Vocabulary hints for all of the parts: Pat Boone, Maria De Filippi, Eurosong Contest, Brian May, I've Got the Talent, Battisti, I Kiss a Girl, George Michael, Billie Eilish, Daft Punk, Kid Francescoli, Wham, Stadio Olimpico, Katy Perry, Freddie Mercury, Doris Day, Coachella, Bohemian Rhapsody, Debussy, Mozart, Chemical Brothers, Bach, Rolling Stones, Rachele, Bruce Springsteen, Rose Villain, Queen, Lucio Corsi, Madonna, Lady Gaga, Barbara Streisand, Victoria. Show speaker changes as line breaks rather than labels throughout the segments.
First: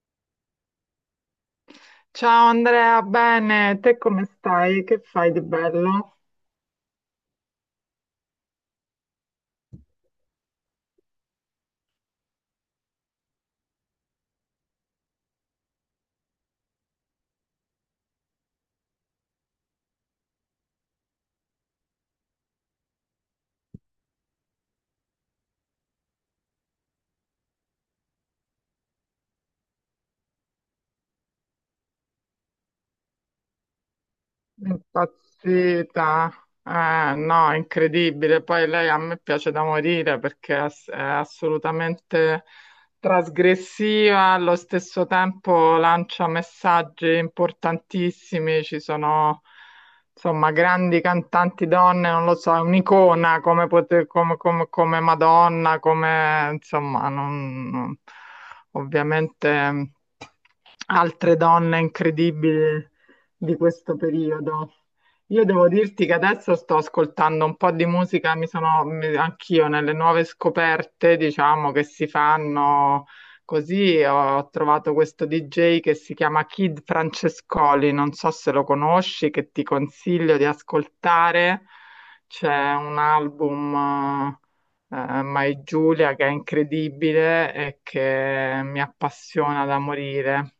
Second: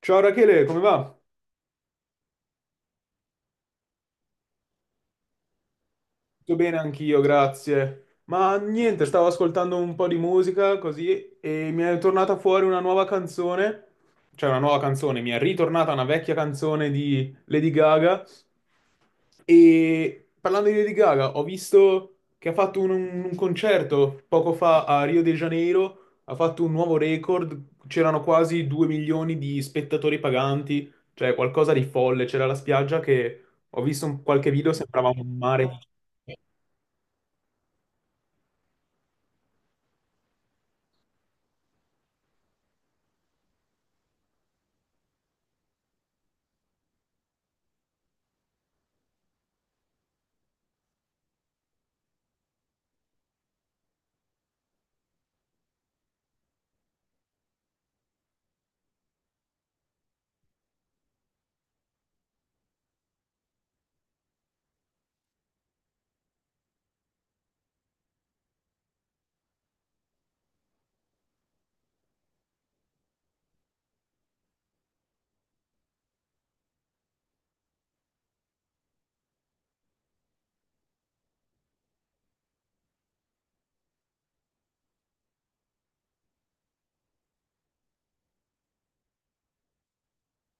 Ciao Rachele, come va?
Ciao Andrea, bene, te come stai? Che fai di bello?
Tutto bene anch'io, grazie. Ma niente, stavo ascoltando un po' di musica così e mi è tornata fuori una nuova canzone, cioè una nuova canzone, mi è ritornata una vecchia canzone di Lady Gaga e parlando di Lady Gaga ho visto che ha fatto un concerto poco fa a Rio de Janeiro, ha fatto un nuovo record, c'erano quasi 2 milioni di spettatori paganti, cioè qualcosa di folle, c'era la spiaggia che ho visto un- qualche video, sembrava un mare.
Impazzita, no, incredibile. Poi lei a me piace da morire perché è assolutamente trasgressiva, allo stesso tempo lancia messaggi importantissimi. Ci sono, insomma, grandi cantanti donne, non lo so, è un'icona come Madonna, come, insomma, non, non- ovviamente altre donne incredibili di questo periodo. Io devo dirti che adesso sto ascoltando un po' di musica, anch'io nelle nuove scoperte, diciamo, che si fanno così. Ho trovato questo DJ che si chiama Kid Francescoli, non so se lo conosci, che ti consiglio di ascoltare. C'è un album, My Giulia, che è incredibile e che mi appassiona da morire.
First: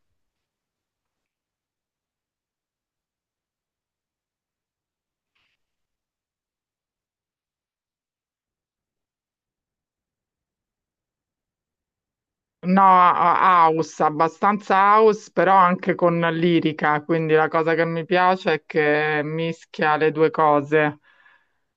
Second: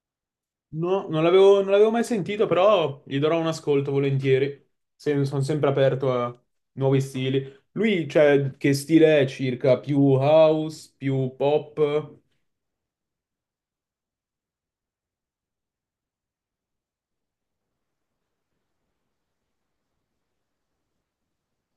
No, non l'avevo mai sentito, però gli darò un ascolto volentieri. Se- sono sempre aperto a nuovi stili. Lui, cioè, che stile è circa? Più house, più pop? Ok,
No, a- House, abbastanza house, però anche con lirica, quindi la cosa che mi piace è che mischia le due cose,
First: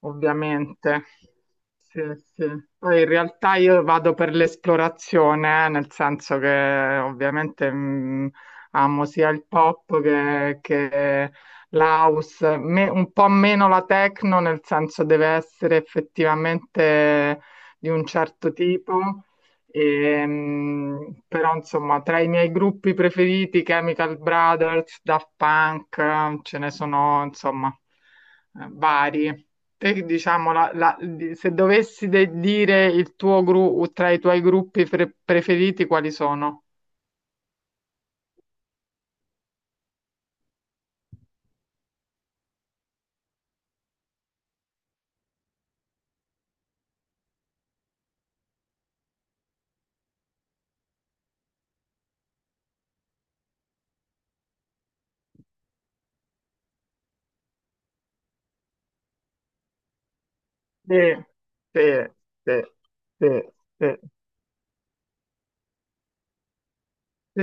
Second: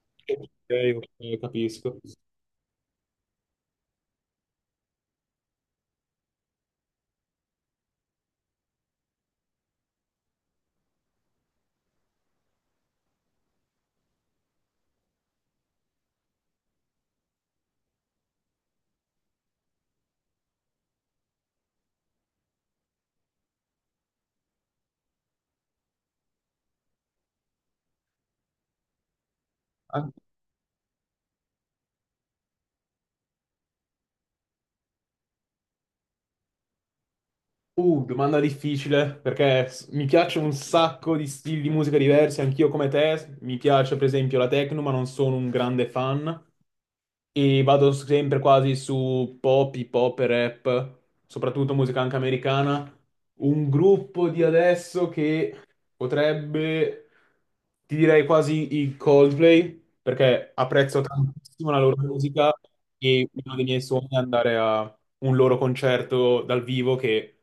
ovviamente.
ok, capisco.
Sì, sì. Poi in realtà io vado per l'esplorazione, nel senso che ovviamente amo sia il pop che l'house. Un po' meno la techno, nel senso deve essere effettivamente di un certo tipo. Però insomma, tra i miei gruppi preferiti, Chemical Brothers, Daft Punk, ce ne sono insomma vari. Te,
Ah,
diciamo, se dire il tuo gruppo tra i tuoi gruppi preferiti, quali sono?
Domanda difficile, perché s- mi piace un sacco di stili di musica diversi, anch'io come te. Mi piace, per esempio, la techno, ma non sono un grande fan. E vado sempre quasi su pop, hip hop e rap, soprattutto musica anche americana. Un gruppo di adesso che potrebbe, ti direi quasi i Coldplay, perché
Sì,
apprezzo tantissimo la
sì,
loro musica
sì,
e
sì,
uno dei miei
sì.
sogni è andare a un loro concerto dal vivo che,
Sì,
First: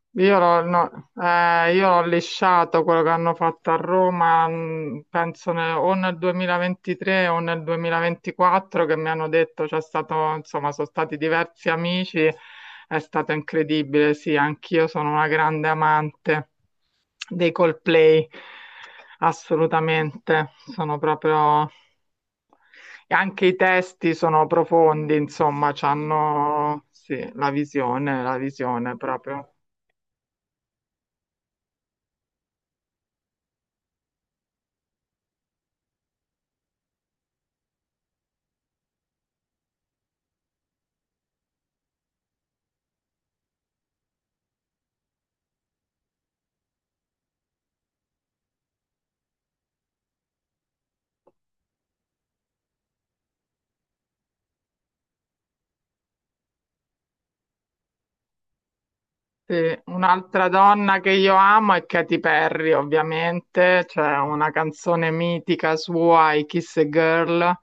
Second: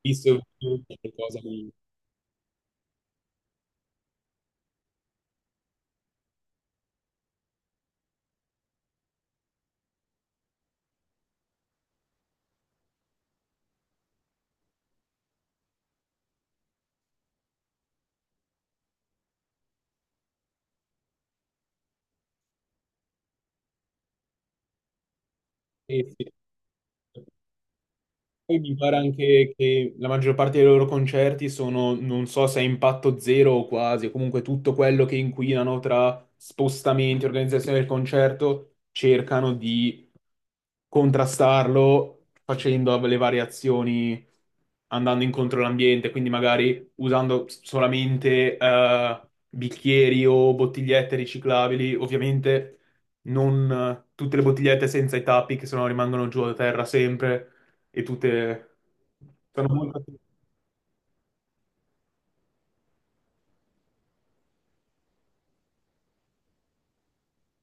visto e
l'ho
visto, è
no,
qualcosa di...
io l'ho lisciato quello che hanno fatto a Roma, penso o nel 2023 o nel 2024, che mi hanno detto c'è stato, insomma, sono stati diversi amici, è stato incredibile, sì, anch'io sono una grande amante dei Coldplay, assolutamente, sono proprio... E anche i testi sono profondi, insomma,
eh sì.
hanno, sì, la
Poi mi pare
visione
anche
proprio.
che la maggior parte dei loro concerti sono, non so se a impatto zero o quasi, o comunque tutto quello che inquinano tra spostamenti, organizzazione del concerto, cercano di contrastarlo facendo le variazioni, andando incontro all'ambiente, quindi magari usando solamente bicchieri o bottigliette riciclabili, ovviamente non tutte le bottigliette senza i tappi che sennò rimangono giù a terra sempre e tutte sono
Sì,
molto...
un'altra donna che io amo è Katy Perry, ovviamente, c'è una canzone mitica sua, I Kiss a Girl,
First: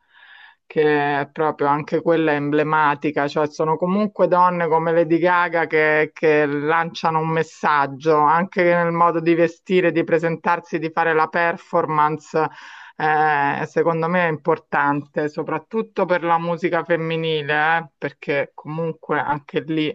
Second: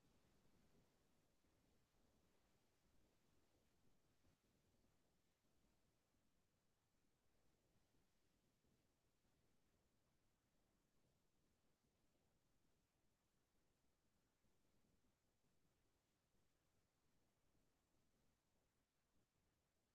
che è proprio anche quella emblematica, cioè sono comunque donne come Lady Gaga che lanciano un messaggio, anche nel modo di vestire, di presentarsi, di fare la performance, secondo me è importante, soprattutto per la musica femminile, perché comunque anche lì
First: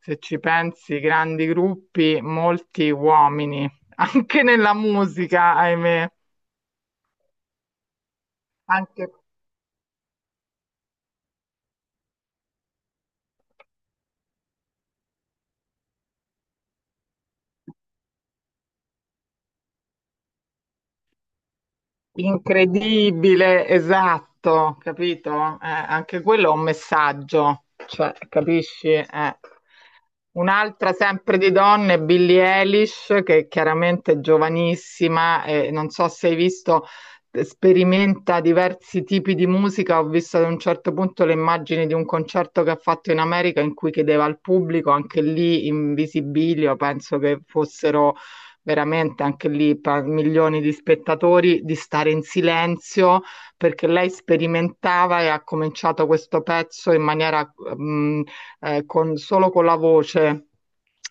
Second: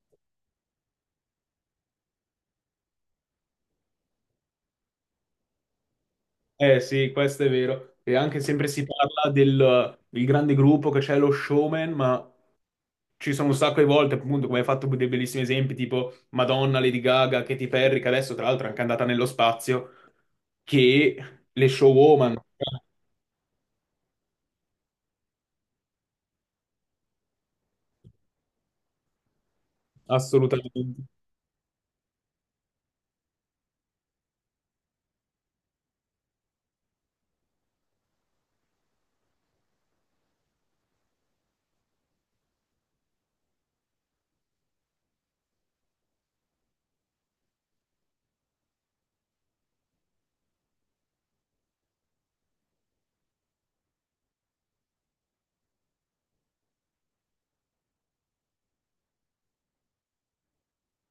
se ci pensi, grandi gruppi, molti uomini, anche nella musica, ahimè,
Eh sì, questo è vero. E anche sempre si
anche
parla del grande gruppo che c'è lo showman, ma ci sono un sacco di volte, appunto, come hai fatto dei bellissimi esempi, tipo Madonna, Lady Gaga, Katy Perry, che adesso tra l'altro è anche andata nello spazio, che le showwoman,
Incredibile, esatto, capito? Anche quello è un messaggio, cioè, capisci? Un'altra
assolutamente,
sempre di donne, Billie Eilish, che chiaramente è giovanissima e non so se hai visto, sperimenta diversi tipi di musica. Ho visto ad un certo punto le immagini di un concerto che ha fatto in America in cui chiedeva al pubblico, anche lì in visibilio, penso che fossero veramente anche lì per milioni di spettatori, di stare in silenzio perché lei sperimentava e ha cominciato questo pezzo in maniera con, solo con la voce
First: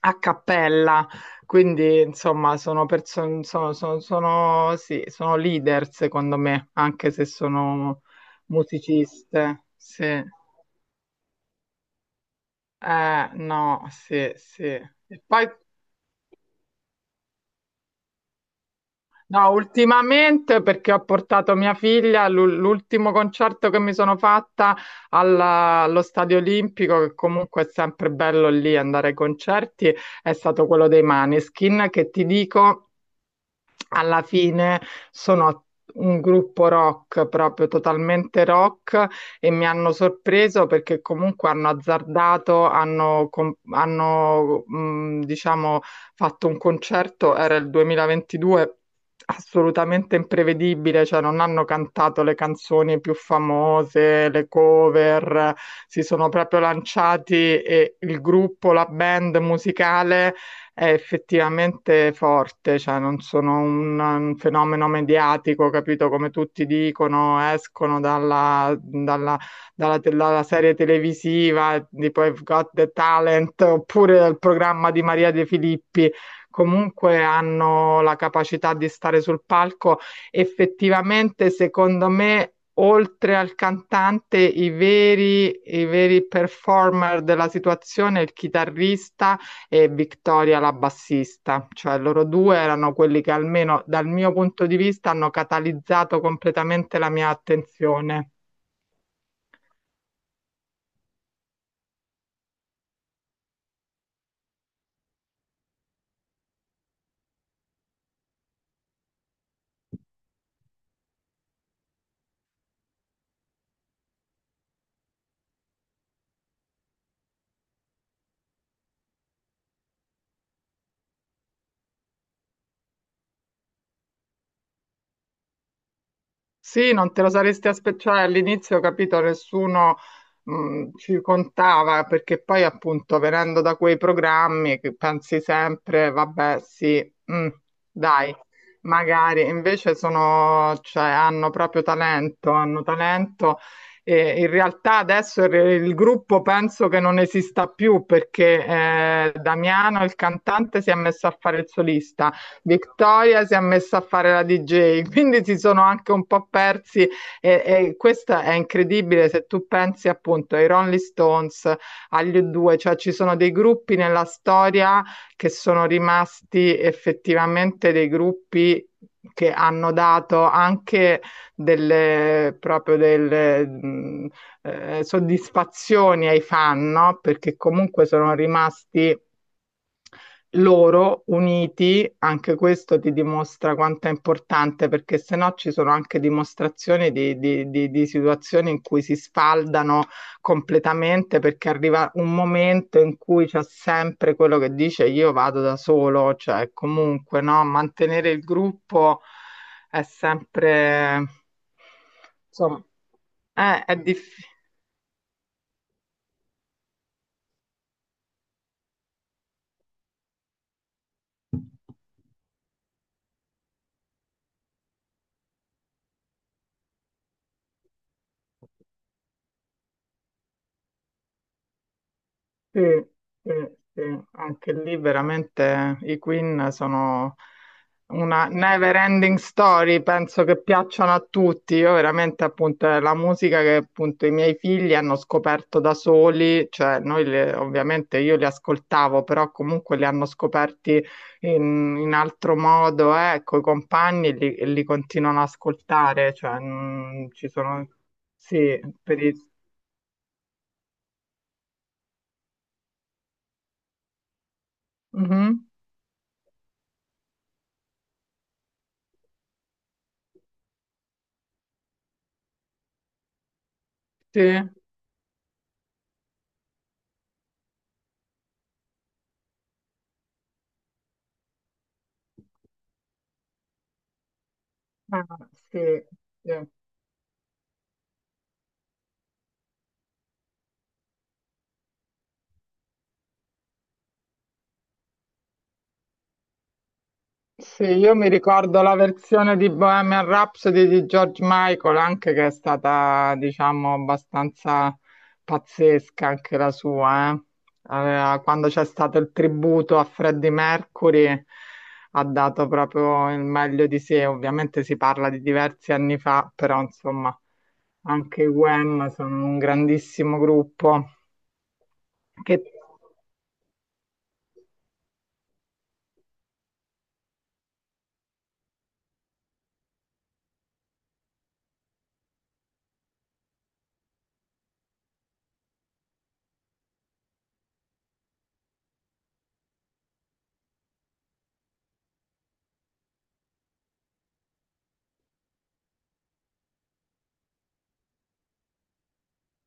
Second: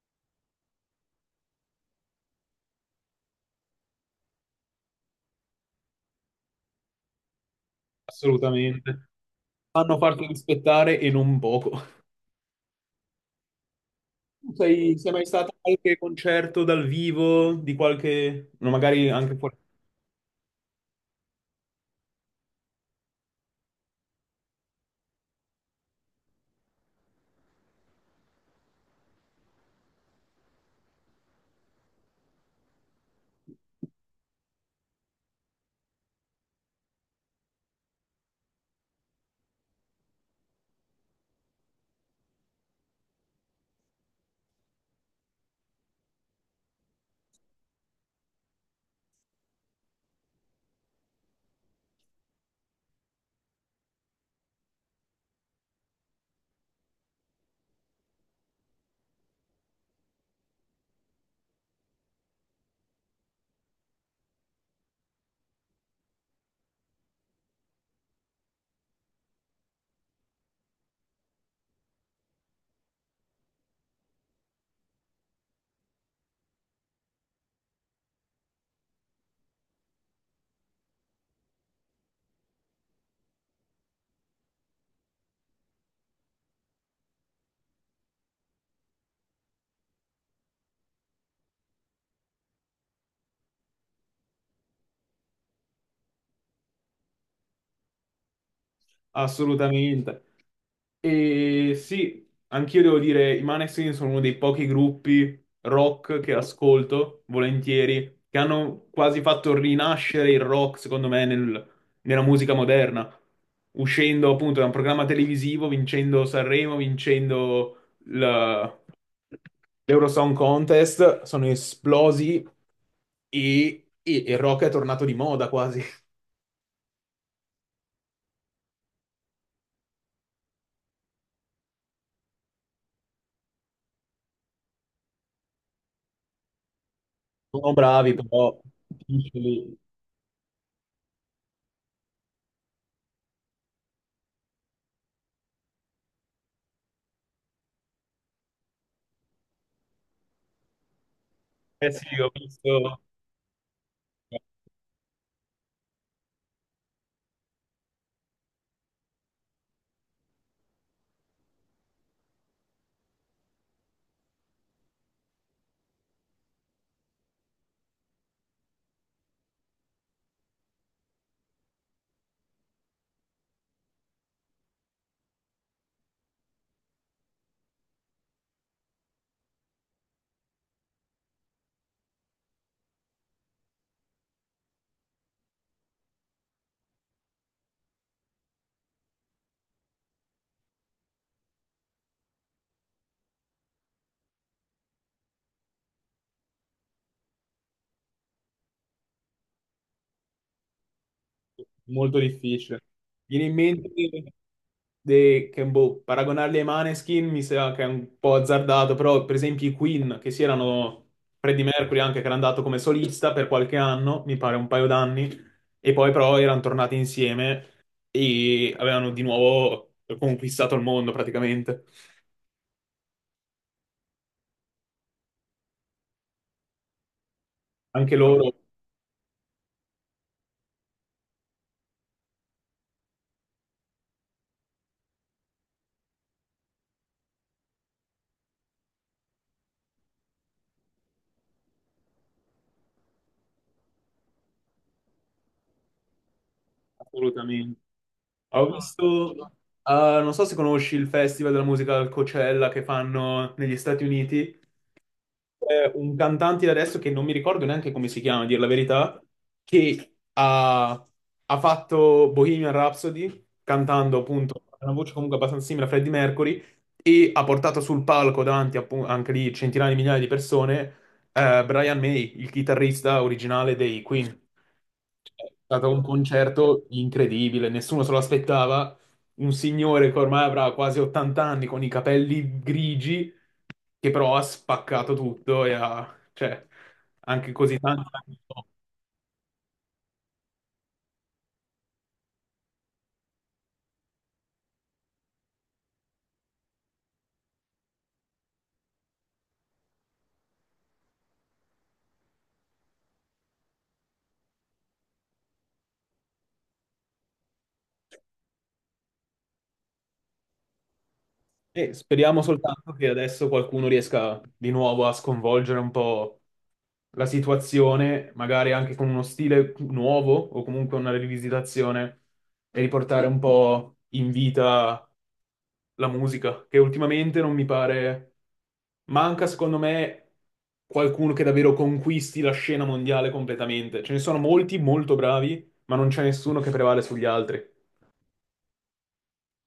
a cappella. Quindi, insomma, sono, perso- sono, sono, sono- sì, sono leader, secondo me, anche se sono
assolutamente,
musiciste.
fanno
Sì.
farti rispettare e non poco.
No, sì,
Tu
sì. E
sei, sei mai
poi
stato a qualche concerto dal vivo di qualche, no, magari anche
no,
fuori?
ultimamente perché ho portato mia figlia, l'ultimo concerto che mi sono fatta allo Stadio Olimpico, che comunque è sempre bello lì andare ai concerti, è stato quello dei Maneskin, che ti dico alla fine sono un gruppo rock, proprio totalmente rock, e mi hanno sorpreso perché comunque hanno azzardato, hanno, com- hanno diciamo, fatto un concerto, era il 2022 assolutamente imprevedibile, cioè non hanno cantato le canzoni più famose, le cover, si sono proprio lanciati e il gruppo, la band musicale è effettivamente forte, cioè non sono un fenomeno mediatico, capito? Come tutti dicono, escono dalla serie televisiva tipo I've Got the Talent oppure dal programma di Maria De Filippi. Comunque hanno la capacità di stare sul palco. Effettivamente, secondo me, oltre al cantante, i veri performer della situazione, il chitarrista e Victoria la bassista, cioè loro due erano quelli che almeno dal mio punto di vista hanno catalizzato completamente la mia attenzione.
Assolutamente. E sì, anch'io devo dire, i Maneskin sono uno dei pochi gruppi rock che ascolto volentieri, che hanno quasi fatto rinascere il rock, secondo me, nel- nella musica moderna, uscendo appunto da un programma televisivo, vincendo Sanremo, vincendo la- l'Eurosong Contest, sono esplosi e il rock è tornato di moda quasi.
Sì, non te lo saresti aspettato, cioè, all'inizio, capito, nessuno ci contava perché poi appunto venendo da quei programmi che pensi sempre, vabbè, sì, mm,
Sono bravi,
dai,
però...
magari,
difficili.
invece sono, cioè, hanno proprio talento, hanno talento e in realtà adesso il gruppo penso che non esista più perché Damiano, il cantante, si è messo a fare il
Eh sì, ho
solista.
visto...
Victoria si è messa a fare la DJ, quindi si sono anche un po' persi e questa è incredibile se tu pensi appunto ai Rolling Stones, agli U2, cioè ci sono dei gruppi nella storia che sono rimasti effettivamente dei gruppi che hanno dato anche delle proprio delle soddisfazioni ai fan, no? Perché comunque sono rimasti loro uniti, anche questo ti dimostra quanto è importante, perché se no ci sono anche dimostrazioni di situazioni in cui si sfaldano completamente, perché arriva un momento in cui c'è sempre quello che dice io vado da solo, cioè comunque no, mantenere il gruppo è sempre,
molto difficile.
insomma,
Viene in mente
è difficile.
de- che, boh, paragonarli ai Maneskin mi sa che è un po' azzardato, però per esempio i Queen, che si erano Freddie Mercury anche, che era andato come solista per qualche anno, mi pare un paio d'anni, e poi però erano tornati insieme e avevano di nuovo conquistato il mondo praticamente.
Sì, sì, sì, anche lì veramente i Queen sono
Anche
una
loro,
never ending story, penso che piacciono a tutti. Io veramente appunto è la musica che appunto i miei figli hanno scoperto da soli, cioè ovviamente io li ascoltavo, però comunque li hanno scoperti in altro modo, coi compagni e li continuano ad ascoltare, cioè ci
assolutamente.
sono
Ho
sì, per
visto,
i...
eh, non so se conosci il Festival della musica al Coachella che fanno negli Stati Uniti.
Mhm,
C'è un cantante di adesso che non mi ricordo neanche come si chiama, a dir la verità, che ha, ha fatto Bohemian Rhapsody, cantando
sì.
appunto una voce comunque abbastanza simile a Freddie Mercury, e ha portato sul palco davanti appu- anche lì centinaia di migliaia di persone, Brian May, il chitarrista originale dei Queen.
Ah,
È
sì,
stato un
sì.
concerto incredibile, nessuno se lo aspettava. Un signore che ormai avrà quasi 80 anni con i capelli grigi, che però ha spaccato tutto e ha, cioè, anche così
Sì,
tanto.
io mi ricordo la versione di Bohemian Rhapsody di George Michael, anche che è stata, diciamo, abbastanza pazzesca anche la sua, eh. Quando c'è stato il tributo a Freddie Mercury, ha dato proprio il meglio di sé. Ovviamente si parla di diversi anni fa, però insomma, anche i Wham sono un grandissimo gruppo
E speriamo
che
soltanto che adesso qualcuno riesca di nuovo a sconvolgere un po' la situazione, magari anche con uno stile nuovo o comunque una rivisitazione e riportare un po' in vita la musica, che ultimamente non mi pare... Manca, secondo me, qualcuno che davvero conquisti la scena mondiale completamente. Ce ne sono molti molto bravi, ma non c'è nessuno che prevale sugli altri.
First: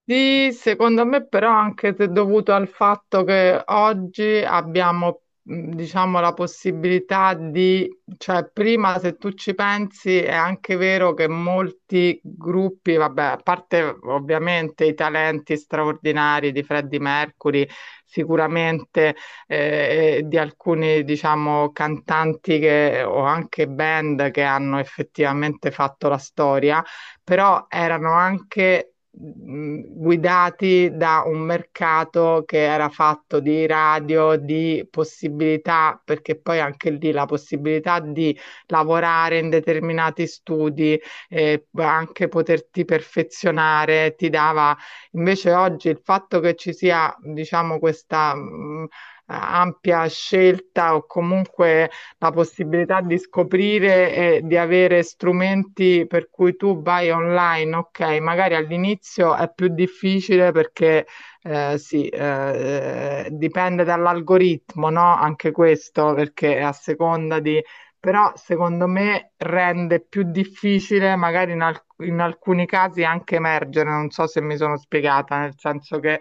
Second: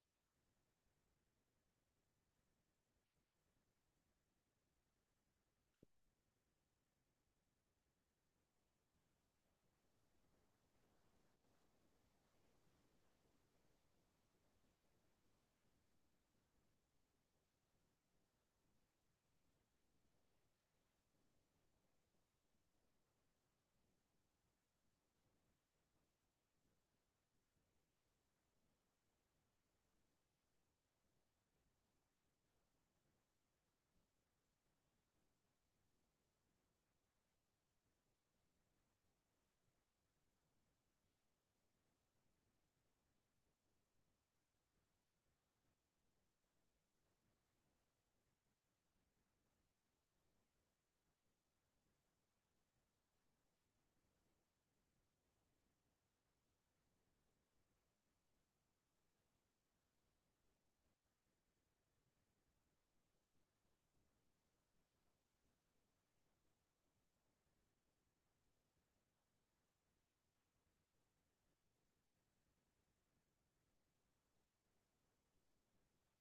sì, secondo me però anche se dovuto al fatto che oggi abbiamo, diciamo, la possibilità di, cioè prima se tu ci pensi è anche vero che molti gruppi, vabbè, a parte ovviamente i talenti straordinari di Freddie Mercury, sicuramente e di alcuni, diciamo, cantanti che, o anche band che hanno effettivamente fatto la storia però erano anche guidati da un mercato che era fatto di radio, di possibilità, perché poi anche lì la possibilità di lavorare in determinati studi, e anche poterti perfezionare, ti dava invece oggi il fatto che ci sia, diciamo, questa ampia scelta o comunque la possibilità di scoprire e di avere strumenti per cui tu vai online, ok, magari all'inizio è più difficile perché eh, sì, eh, dipende dall'algoritmo, no? Anche questo, perché a seconda di... Però secondo me rende più difficile magari in alcuni casi anche emergere, non so se mi sono spiegata, nel senso che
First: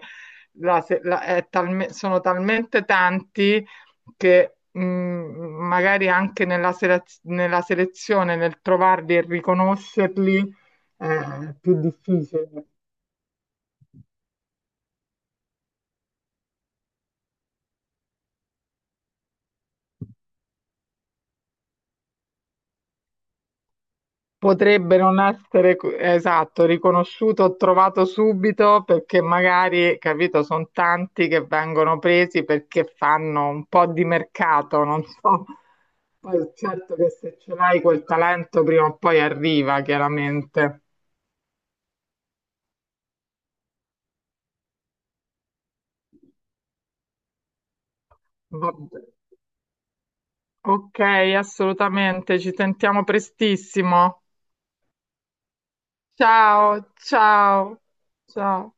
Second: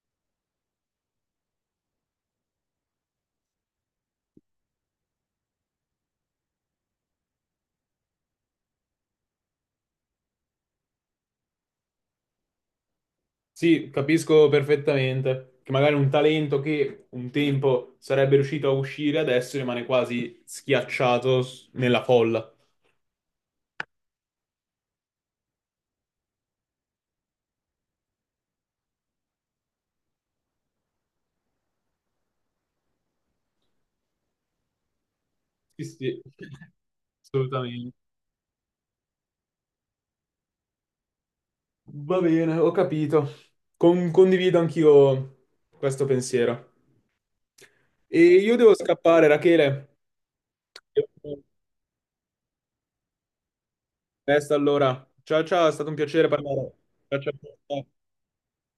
sono talmente tanti che magari anche nella selezione, nel trovarli e riconoscerli, eh, è più difficile.
Sì, capisco perfettamente che magari un talento che un tempo sarebbe riuscito a uscire adesso rimane quasi schiacciato s- nella folla.
Potrebbe non essere esatto, riconosciuto o trovato subito perché magari, capito, sono tanti che vengono presi perché fanno un po' di mercato, non so.
Sì, sì,
Poi certo che se ce l'hai
assolutamente.
quel talento prima o poi arriva, chiaramente.
Va bene, ho capito. Con- condivido anch'io questo pensiero. E io devo
Vabbè.
scappare, Rachele.
Ok, assolutamente, ci sentiamo prestissimo.
Resta allora. Ciao ciao, è stato un piacere parlare.
Ciao,
Ciao
ciao,
ciao.
ciao.